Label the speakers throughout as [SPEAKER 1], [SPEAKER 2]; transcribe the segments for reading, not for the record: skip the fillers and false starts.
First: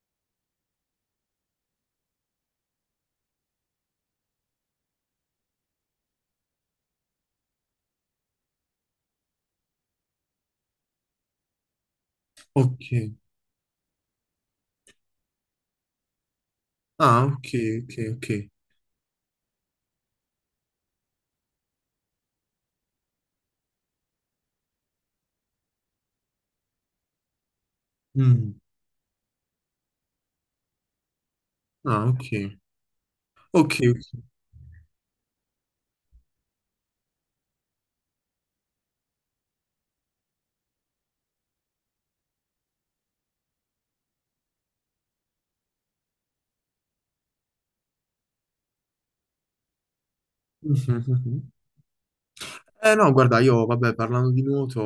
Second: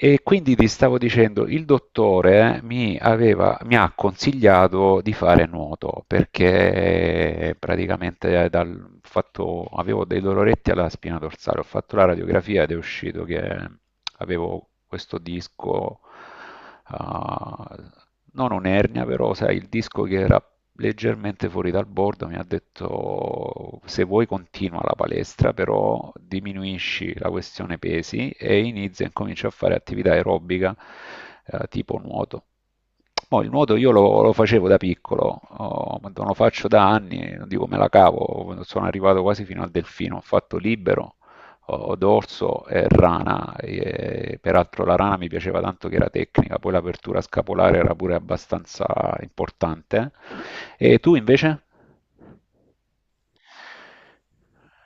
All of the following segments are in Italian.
[SPEAKER 1] E quindi ti stavo dicendo, il dottore mi aveva, mi ha consigliato di fare nuoto perché praticamente dal ho fatto, avevo dei doloretti alla spina dorsale, ho fatto la radiografia ed è
[SPEAKER 2] Ok.
[SPEAKER 1] uscito che avevo questo disco,
[SPEAKER 2] Ah, ok,
[SPEAKER 1] ah,
[SPEAKER 2] ok, ok.
[SPEAKER 1] non un'ernia, però sai, il disco che era leggermente fuori dal bordo, mi ha detto se vuoi continua la palestra, però diminuisci la questione pesi
[SPEAKER 2] Mm.
[SPEAKER 1] e inizia e comincia a fare attività aerobica, tipo
[SPEAKER 2] Ah, ok.
[SPEAKER 1] nuoto. Mo il
[SPEAKER 2] Ok,
[SPEAKER 1] nuoto io lo,
[SPEAKER 2] ok.
[SPEAKER 1] lo facevo da piccolo, oh, ma non lo faccio da anni, non dico me la cavo, sono arrivato quasi fino al delfino, ho fatto libero, o dorso e rana. E, peraltro la rana mi piaceva tanto che era tecnica, poi l'apertura scapolare era pure abbastanza importante. E
[SPEAKER 2] Mhm,
[SPEAKER 1] tu
[SPEAKER 2] mhm.
[SPEAKER 1] invece?
[SPEAKER 2] Eh no, guarda, io vabbè, parlando di nuoto,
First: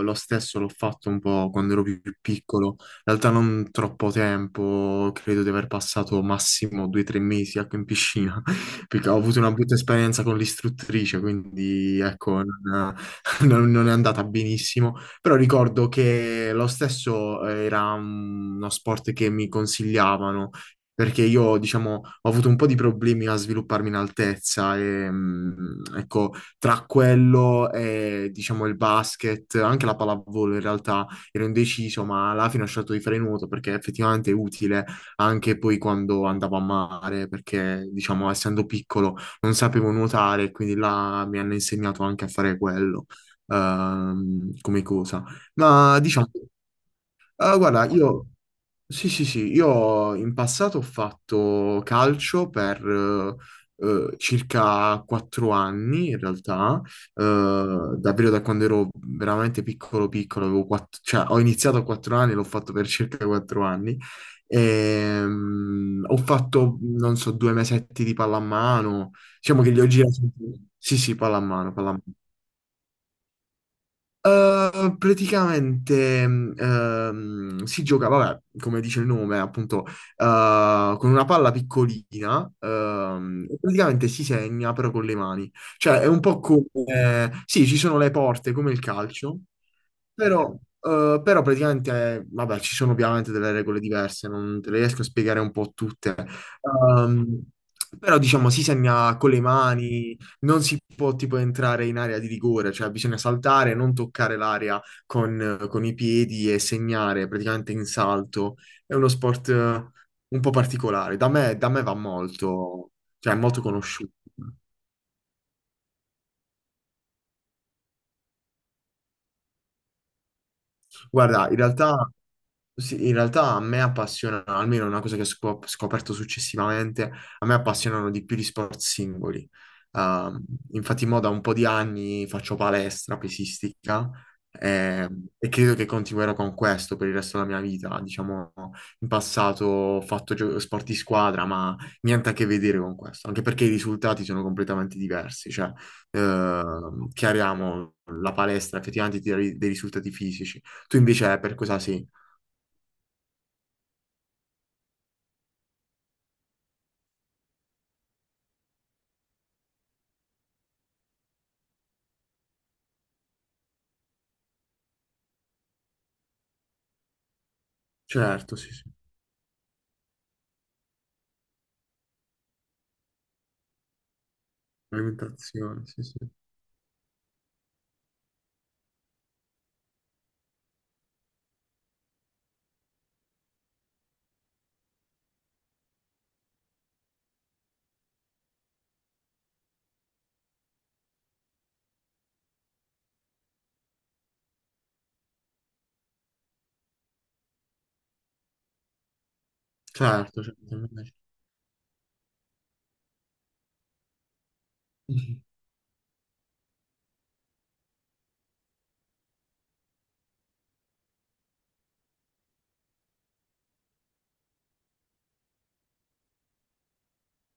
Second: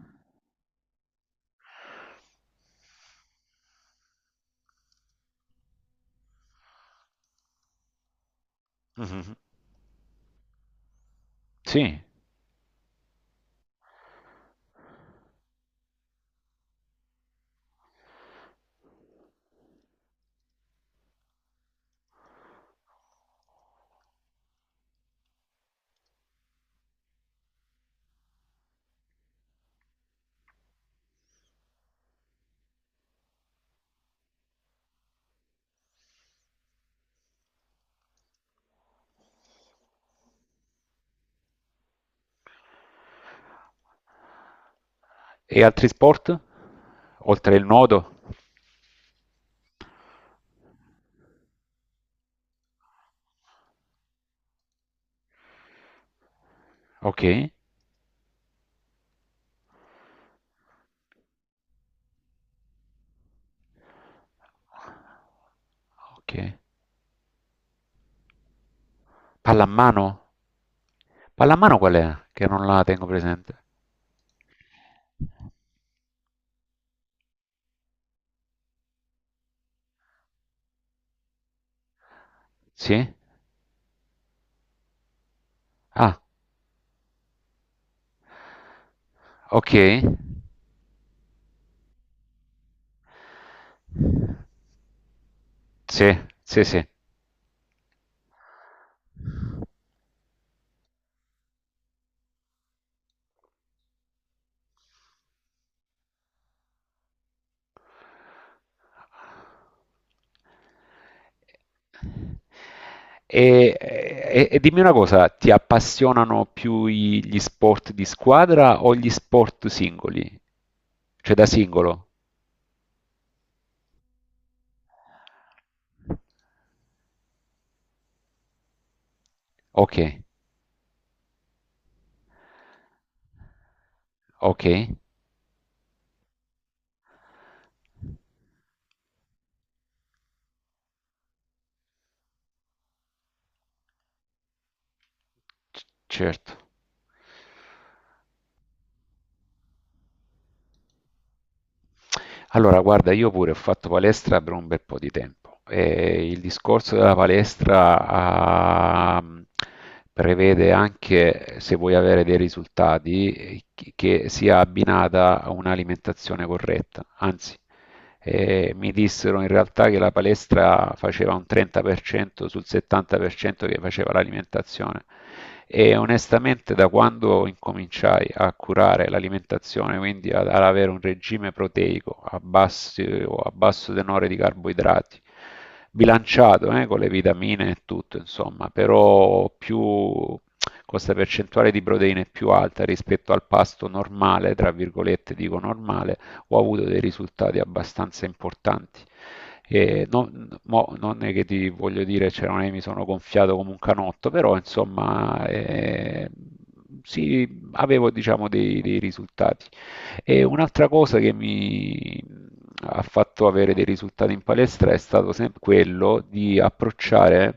[SPEAKER 2] lo stesso l'ho fatto un po' quando ero più piccolo, in realtà non troppo tempo, credo di aver passato massimo due o tre mesi ecco, in piscina, perché ho
[SPEAKER 1] Mhm.
[SPEAKER 2] avuto una brutta esperienza con l'istruttrice, quindi
[SPEAKER 1] Sì.
[SPEAKER 2] ecco, non, non è andata benissimo, però ricordo che lo stesso era uno sport che mi consigliavano, perché io, diciamo, ho avuto un po' di problemi a svilupparmi in altezza e, ecco, tra quello e, diciamo, il basket, anche la pallavolo in realtà ero indeciso, ma alla fine ho scelto di fare nuoto perché effettivamente è utile anche poi quando andavo a mare, perché, diciamo, essendo piccolo non sapevo nuotare, quindi là mi hanno insegnato anche a fare quello, come cosa.
[SPEAKER 1] E altri
[SPEAKER 2] Ma, diciamo,
[SPEAKER 1] sport? Oltre il
[SPEAKER 2] guarda,
[SPEAKER 1] nuoto?
[SPEAKER 2] io... Sì, sì, sì, io in passato ho fatto calcio per circa quattro anni in realtà.
[SPEAKER 1] Ok,
[SPEAKER 2] Davvero da quando ero veramente piccolo piccolo, avevo cioè, ho iniziato a quattro anni, l'ho fatto per circa quattro anni. Ho
[SPEAKER 1] ok.
[SPEAKER 2] fatto, non so, due mesetti di pallamano, diciamo che li ho
[SPEAKER 1] Pallamano?
[SPEAKER 2] girati, sì, sì, pallamano,
[SPEAKER 1] Pallamano qual
[SPEAKER 2] pallamano.
[SPEAKER 1] è? Che non la tengo presente.
[SPEAKER 2] Praticamente si gioca, vabbè, come dice il nome, appunto, con una palla piccolina,
[SPEAKER 1] Sì?
[SPEAKER 2] e praticamente si segna però con le mani. Cioè, è un
[SPEAKER 1] Ah,
[SPEAKER 2] po' come... sì, ci sono le porte, come il calcio,
[SPEAKER 1] ok.
[SPEAKER 2] però, però praticamente, vabbè, ci sono ovviamente delle regole diverse, non te le riesco a spiegare un po' tutte.
[SPEAKER 1] Sì, sì, sì.
[SPEAKER 2] Però, diciamo, si segna con le mani, non si può tipo entrare in area di rigore, cioè bisogna saltare, non toccare l'area con i piedi e segnare praticamente in salto. È uno sport un po' particolare. Da me va molto, cioè è
[SPEAKER 1] E,
[SPEAKER 2] molto conosciuto.
[SPEAKER 1] e- e dimmi una cosa, ti appassionano più gli sport di squadra o gli sport singoli? Cioè da
[SPEAKER 2] Guarda, in
[SPEAKER 1] singolo?
[SPEAKER 2] realtà sì, in realtà a me appassiona, almeno è una cosa che ho scoperto successivamente, a me appassionano di più gli sport singoli.
[SPEAKER 1] Ok,
[SPEAKER 2] Ehm, infatti, mo da un po' di anni faccio palestra pesistica
[SPEAKER 1] ok.
[SPEAKER 2] eh, e credo che continuerò con questo per il resto della mia vita. Diciamo, in passato ho fatto sport di squadra, ma niente a che vedere con questo, anche perché i risultati sono completamente diversi. Cioè,
[SPEAKER 1] Certo.
[SPEAKER 2] chiariamo, la palestra effettivamente ti dà dei risultati fisici. Tu invece per cosa sei?
[SPEAKER 1] Allora, guarda, io pure ho fatto palestra per un bel po' di tempo e il discorso della palestra, prevede anche, se vuoi avere dei risultati, che sia abbinata a un'alimentazione corretta. Anzi,
[SPEAKER 2] Certo,
[SPEAKER 1] e
[SPEAKER 2] sì, sì,
[SPEAKER 1] mi dissero in realtà che la palestra faceva un 30% sul 70% che faceva l'alimentazione,
[SPEAKER 2] alimentazione,
[SPEAKER 1] e
[SPEAKER 2] sì, sì.
[SPEAKER 1] onestamente da quando incominciai a curare l'alimentazione, quindi ad avere un regime proteico o a basso tenore di carboidrati, bilanciato, con le vitamine e tutto, insomma, però più con questa percentuale di proteine è più alta rispetto al pasto normale, tra virgolette dico normale, ho avuto dei risultati abbastanza importanti. E
[SPEAKER 2] Certo,
[SPEAKER 1] non,
[SPEAKER 2] certo,
[SPEAKER 1] mo-
[SPEAKER 2] immagino.
[SPEAKER 1] non è che ti voglio dire, cioè, non è che mi sono gonfiato come un canotto, però
[SPEAKER 2] Mhm.
[SPEAKER 1] insomma, sì, avevo diciamo dei risultati. E un'altra cosa che mi ha fatto avere dei risultati in palestra è stato sempre quello di approcciare,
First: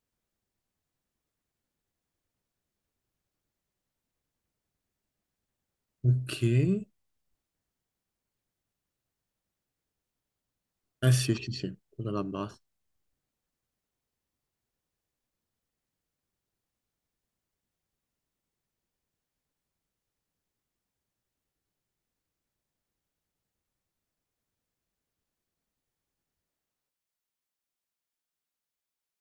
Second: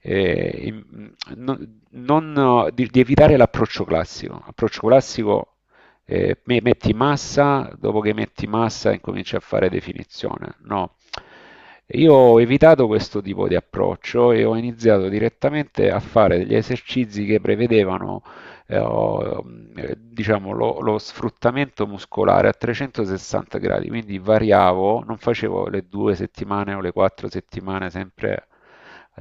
[SPEAKER 1] di evitare l'approccio classico. L'approccio classico,
[SPEAKER 2] Ok.
[SPEAKER 1] metti massa, dopo che metti massa incominci a fare definizione. No,
[SPEAKER 2] Eh sì, sì, sì, quella
[SPEAKER 1] io
[SPEAKER 2] è la
[SPEAKER 1] ho
[SPEAKER 2] base.
[SPEAKER 1] evitato questo tipo di approccio e ho iniziato direttamente a fare degli esercizi che prevedevano, eh, o, diciamo, lo sfruttamento muscolare a 360 gradi, quindi variavo, non facevo le due settimane o le quattro settimane sempre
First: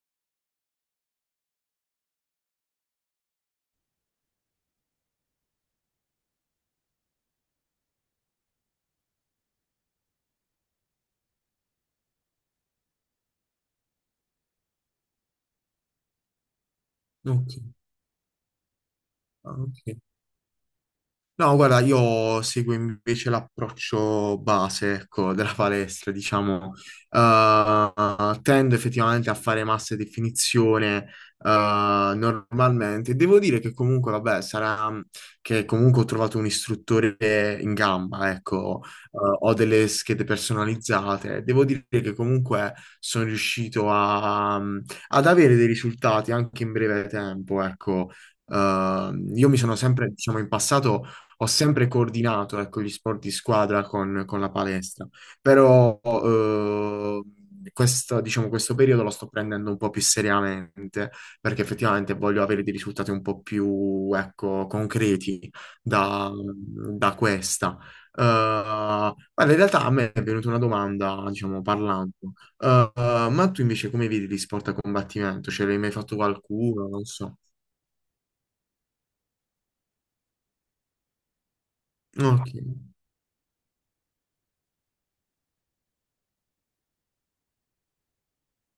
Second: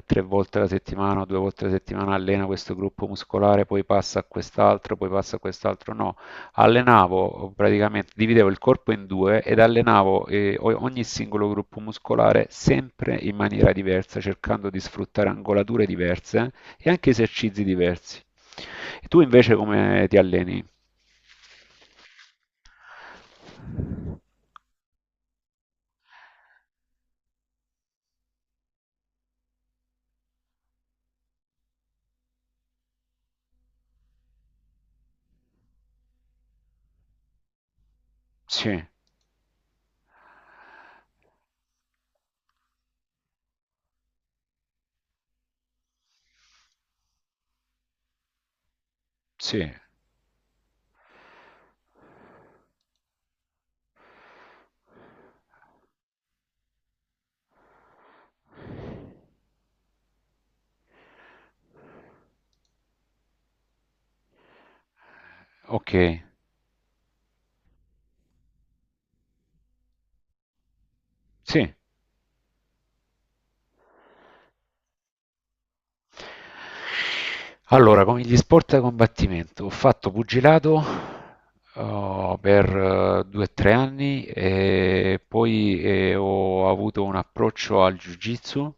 [SPEAKER 1] tre volte alla settimana o due volte alla settimana allena questo gruppo muscolare, poi passa a quest'altro, poi passa a quest'altro. No, allenavo praticamente, dividevo il corpo in due ed allenavo, ogni singolo gruppo muscolare sempre in maniera diversa, cercando di sfruttare angolature diverse e anche
[SPEAKER 2] Ok,
[SPEAKER 1] esercizi diversi. E tu invece
[SPEAKER 2] ah, ok.
[SPEAKER 1] come ti alleni?
[SPEAKER 2] No, guarda, io seguo invece l'approccio base, ecco, della palestra, diciamo. Tendo effettivamente a fare massa e definizione, normalmente. Devo dire che comunque, vabbè, sarà che comunque ho trovato un istruttore in gamba, ecco.
[SPEAKER 1] Sì,
[SPEAKER 2] Ho delle schede personalizzate. Devo dire che comunque sono riuscito ad avere dei risultati anche in breve tempo, ecco. Io mi
[SPEAKER 1] sì,
[SPEAKER 2] sono sempre, diciamo, in passato ho sempre coordinato, ecco, gli sport di squadra con la palestra, però questo, diciamo, questo periodo lo sto prendendo un po' più seriamente perché effettivamente voglio avere dei risultati un po' più, ecco, concreti
[SPEAKER 1] ok,
[SPEAKER 2] da, da questa. Guarda, in realtà a me è venuta una domanda, diciamo,
[SPEAKER 1] sì.
[SPEAKER 2] parlando. Eh, ma tu invece come vedi gli sport a combattimento? Ce l'hai mai fatto qualcuno? Non so.
[SPEAKER 1] Allora, come gli sport da combattimento, ho fatto pugilato, oh,
[SPEAKER 2] Ok,
[SPEAKER 1] per 2-3 anni e poi, ho avuto un approccio al jiu-jitsu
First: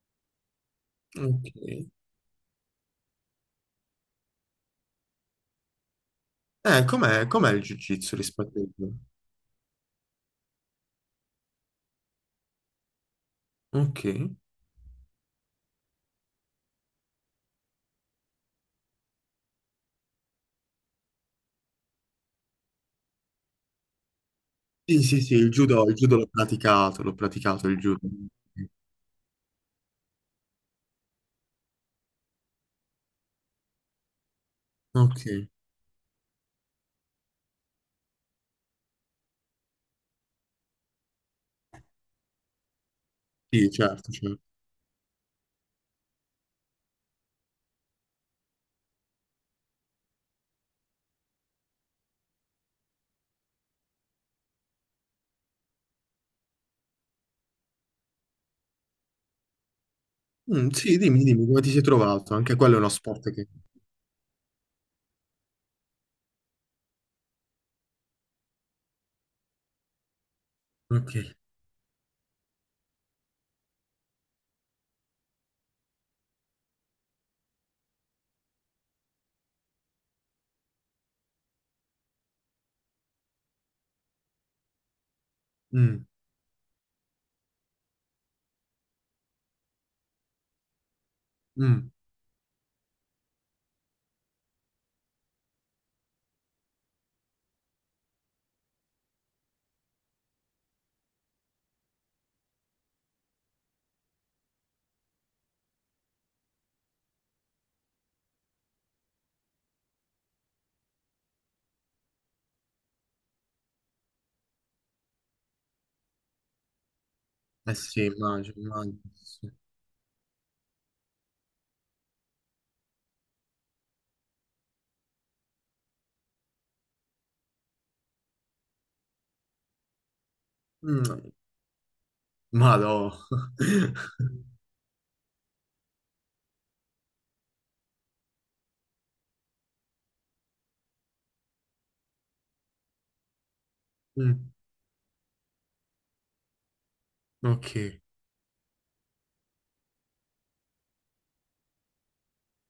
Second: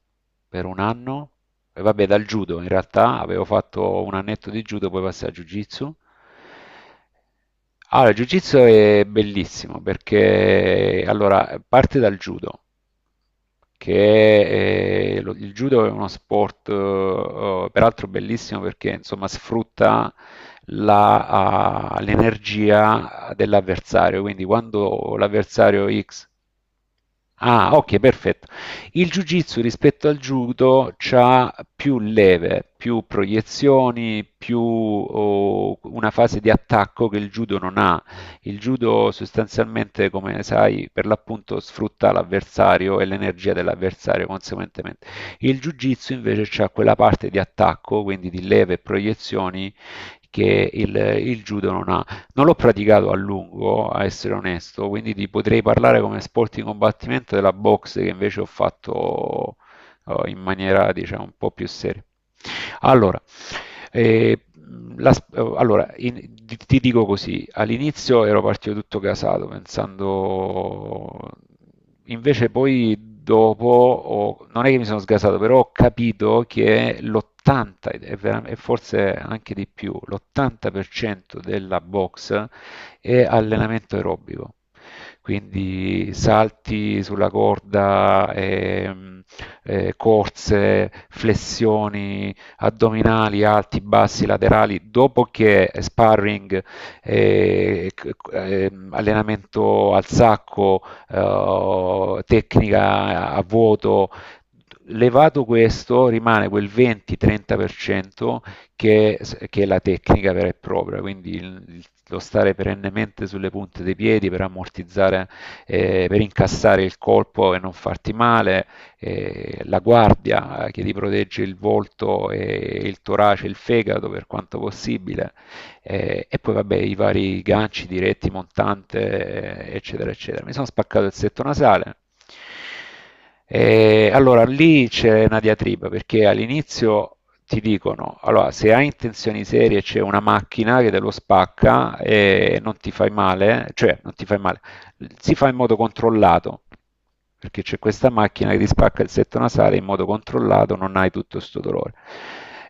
[SPEAKER 1] per un anno. E
[SPEAKER 2] ok.
[SPEAKER 1] vabbè, dal judo in realtà avevo fatto un annetto di judo, poi passai al jiu-jitsu.
[SPEAKER 2] Com'è il
[SPEAKER 1] Allora, il
[SPEAKER 2] jiu-jitsu
[SPEAKER 1] jiu-jitsu
[SPEAKER 2] rispetto al judo?
[SPEAKER 1] è bellissimo perché allora, parte dal judo,
[SPEAKER 2] Ok.
[SPEAKER 1] il judo è uno sport, peraltro bellissimo perché insomma sfrutta la, l'energia dell'avversario, quindi
[SPEAKER 2] Sì,
[SPEAKER 1] quando
[SPEAKER 2] sì, sì,
[SPEAKER 1] l'avversario
[SPEAKER 2] il judo
[SPEAKER 1] X.
[SPEAKER 2] l'ho praticato
[SPEAKER 1] Ah,
[SPEAKER 2] il
[SPEAKER 1] ok,
[SPEAKER 2] judo.
[SPEAKER 1] perfetto. Il jiu-jitsu rispetto al judo ha più leve, più proiezioni, più,
[SPEAKER 2] Ok,
[SPEAKER 1] una fase di attacco che il judo non ha. Il judo sostanzialmente, come sai, per l'appunto sfrutta l'avversario e l'energia
[SPEAKER 2] sì, certo,
[SPEAKER 1] dell'avversario
[SPEAKER 2] certo.
[SPEAKER 1] conseguentemente. Il jiu-jitsu invece ha quella parte di attacco, quindi di leve e proiezioni, che il judo non ha. Non l'ho praticato a lungo, a essere onesto, quindi ti potrei parlare come sport di combattimento della boxe che invece ho fatto, in
[SPEAKER 2] Mm,
[SPEAKER 1] maniera,
[SPEAKER 2] sì,
[SPEAKER 1] diciamo,
[SPEAKER 2] dimmi,
[SPEAKER 1] un
[SPEAKER 2] dimmi,
[SPEAKER 1] po'
[SPEAKER 2] come
[SPEAKER 1] più
[SPEAKER 2] ti sei
[SPEAKER 1] seria.
[SPEAKER 2] trovato? Anche quello è uno
[SPEAKER 1] Allora,
[SPEAKER 2] sport che...
[SPEAKER 1] e, la, allora, in- ti dico così, all'inizio ero partito tutto casato,
[SPEAKER 2] Ok.
[SPEAKER 1] pensando, invece poi dopo, non è che mi sono sgasato, però ho capito che l'80, e e forse anche di più, l'80% della box è allenamento aerobico.
[SPEAKER 2] Mm,
[SPEAKER 1] Quindi salti sulla corda, corse,
[SPEAKER 2] mm.
[SPEAKER 1] flessioni, addominali alti, bassi, laterali, dopo che sparring, eh, allenamento al sacco, tecnica a vuoto, levato questo rimane quel 20-30% che, è la tecnica vera e propria, quindi lo stare perennemente sulle punte dei piedi per ammortizzare, per incassare il colpo e non
[SPEAKER 2] Eh sì,
[SPEAKER 1] farti
[SPEAKER 2] immagino,
[SPEAKER 1] male,
[SPEAKER 2] immagino, sì, sì.
[SPEAKER 1] la guardia, che ti protegge il volto e il torace, il fegato per quanto possibile, e poi vabbè i vari ganci diretti, montante, eccetera, eccetera. Mi sono spaccato il
[SPEAKER 2] Mm,
[SPEAKER 1] setto nasale.
[SPEAKER 2] madò.
[SPEAKER 1] E allora lì c'è una diatriba perché all'inizio ti dicono, allora se hai intenzioni serie c'è una macchina che te lo spacca e non ti fai male, cioè non ti fai
[SPEAKER 2] Mm,
[SPEAKER 1] male, si fa in modo controllato, perché c'è
[SPEAKER 2] ok.
[SPEAKER 1] questa macchina che ti spacca il setto nasale in modo controllato, non hai tutto questo dolore.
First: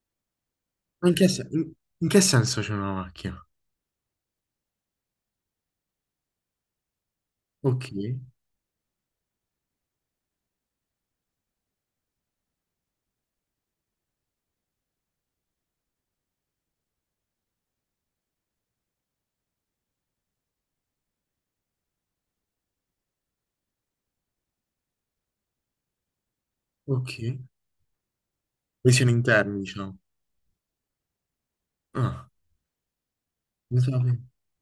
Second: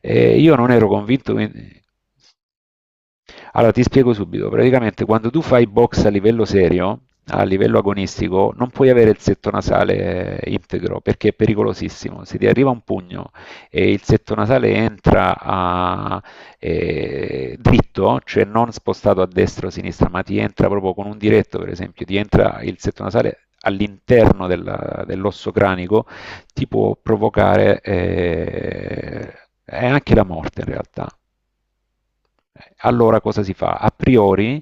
[SPEAKER 1] Io non ero
[SPEAKER 2] Ma in che,
[SPEAKER 1] convinto,
[SPEAKER 2] in che senso c'è una macchina?
[SPEAKER 1] allora ti spiego subito. Praticamente quando tu fai box a livello serio, a livello
[SPEAKER 2] Ok,
[SPEAKER 1] agonistico, non puoi avere il setto nasale, integro, perché è pericolosissimo. Se ti arriva un pugno e il setto nasale entra, dritto, cioè non spostato a destra o a sinistra, ma ti entra proprio con un diretto, per esempio, ti entra il setto nasale all'interno dell'osso cranico, ti può
[SPEAKER 2] ok.
[SPEAKER 1] provocare,
[SPEAKER 2] Lesioni interne,
[SPEAKER 1] è
[SPEAKER 2] diciamo.
[SPEAKER 1] anche la morte in realtà.
[SPEAKER 2] Ah,
[SPEAKER 1] Allora cosa si fa?
[SPEAKER 2] non
[SPEAKER 1] A
[SPEAKER 2] sapevo.
[SPEAKER 1] priori,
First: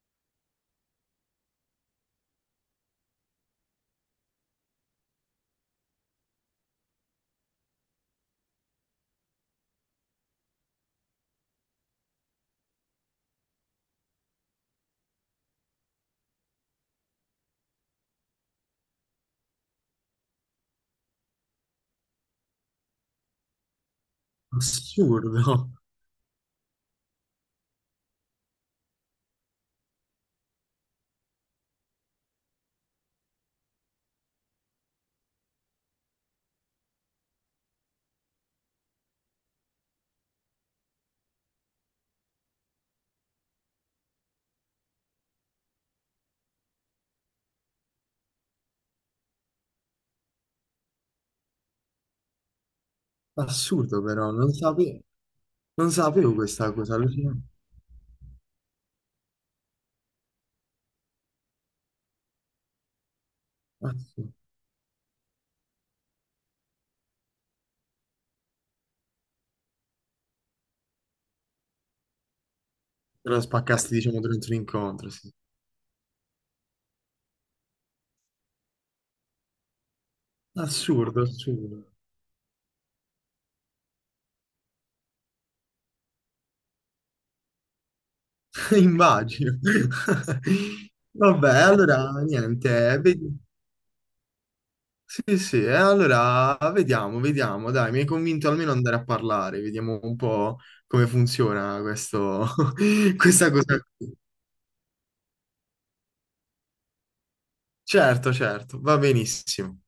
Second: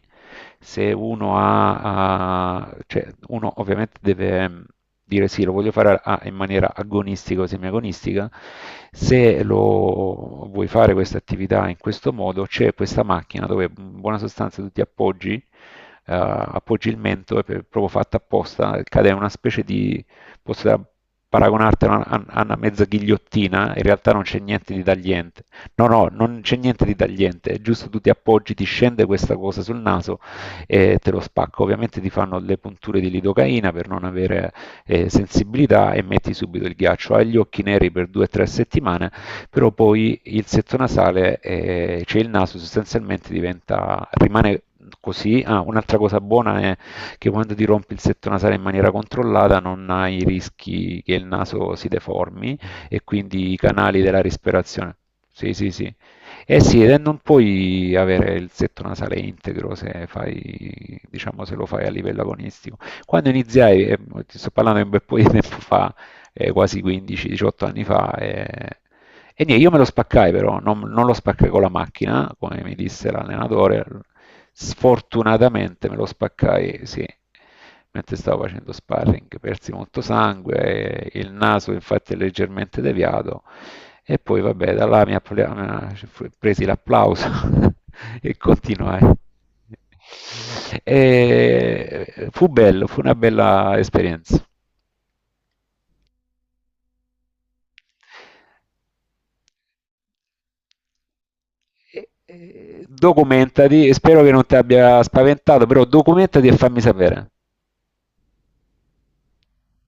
[SPEAKER 1] se uno cioè uno ovviamente deve, dire sì, lo voglio fare, in maniera agonistica o semiagonistica. Se lo vuoi fare questa attività in questo modo, c'è questa macchina dove in buona sostanza tu ti appoggi, appoggi il mento, è proprio fatta apposta, cade in una specie di, posso paragonartela a a una mezza ghigliottina, in realtà non c'è niente di tagliente.
[SPEAKER 2] Assurdo.
[SPEAKER 1] No, no, non c'è niente di tagliente, è giusto tu ti appoggi, ti scende questa cosa sul naso e te lo spacca. Ovviamente ti fanno le punture di lidocaina per non avere, sensibilità, e metti subito il ghiaccio. Hai gli occhi neri per 2-3 settimane, però poi il setto nasale, cioè il naso sostanzialmente diventa, rimane così. Ah, un'altra cosa buona è che quando ti rompi il setto nasale in maniera controllata non hai rischi che il naso si deformi e quindi i canali
[SPEAKER 2] Assurdo
[SPEAKER 1] della
[SPEAKER 2] però, non
[SPEAKER 1] respirazione.
[SPEAKER 2] sapevo,
[SPEAKER 1] Sì, sì,
[SPEAKER 2] non
[SPEAKER 1] sì.
[SPEAKER 2] sapevo
[SPEAKER 1] Eh
[SPEAKER 2] questa
[SPEAKER 1] sì,
[SPEAKER 2] cosa,
[SPEAKER 1] e non
[SPEAKER 2] allucinante.
[SPEAKER 1] puoi avere il setto nasale integro se fai, diciamo, se lo fai a livello agonistico. Quando iniziai,
[SPEAKER 2] Assurdo.
[SPEAKER 1] ti sto parlando di un bel po' di tempo fa, quasi 15-18 anni fa, e niente, io me lo spaccai però, non lo spaccai con la macchina, come mi disse
[SPEAKER 2] Te lo
[SPEAKER 1] l'allenatore,
[SPEAKER 2] spaccasti, diciamo, durante un incontro, sì.
[SPEAKER 1] sfortunatamente me lo spaccai, sì, mentre stavo facendo sparring, persi molto sangue,
[SPEAKER 2] Assurdo,
[SPEAKER 1] il naso
[SPEAKER 2] assurdo.
[SPEAKER 1] infatti è leggermente deviato e poi vabbè, da là presi l'applauso e continuai.
[SPEAKER 2] Immagino. Vabbè,
[SPEAKER 1] E
[SPEAKER 2] allora,
[SPEAKER 1] fu bello,
[SPEAKER 2] niente,
[SPEAKER 1] fu una
[SPEAKER 2] vedi-
[SPEAKER 1] bella esperienza.
[SPEAKER 2] Sì, sì, e allora vediamo, vediamo, dai, mi hai convinto almeno ad andare a parlare, vediamo un po' come funziona questo, questa cosa
[SPEAKER 1] Documentati,
[SPEAKER 2] qui.
[SPEAKER 1] spero che non ti abbia spaventato, però documentati e fammi sapere.
[SPEAKER 2] Certo, certo, va benissimo.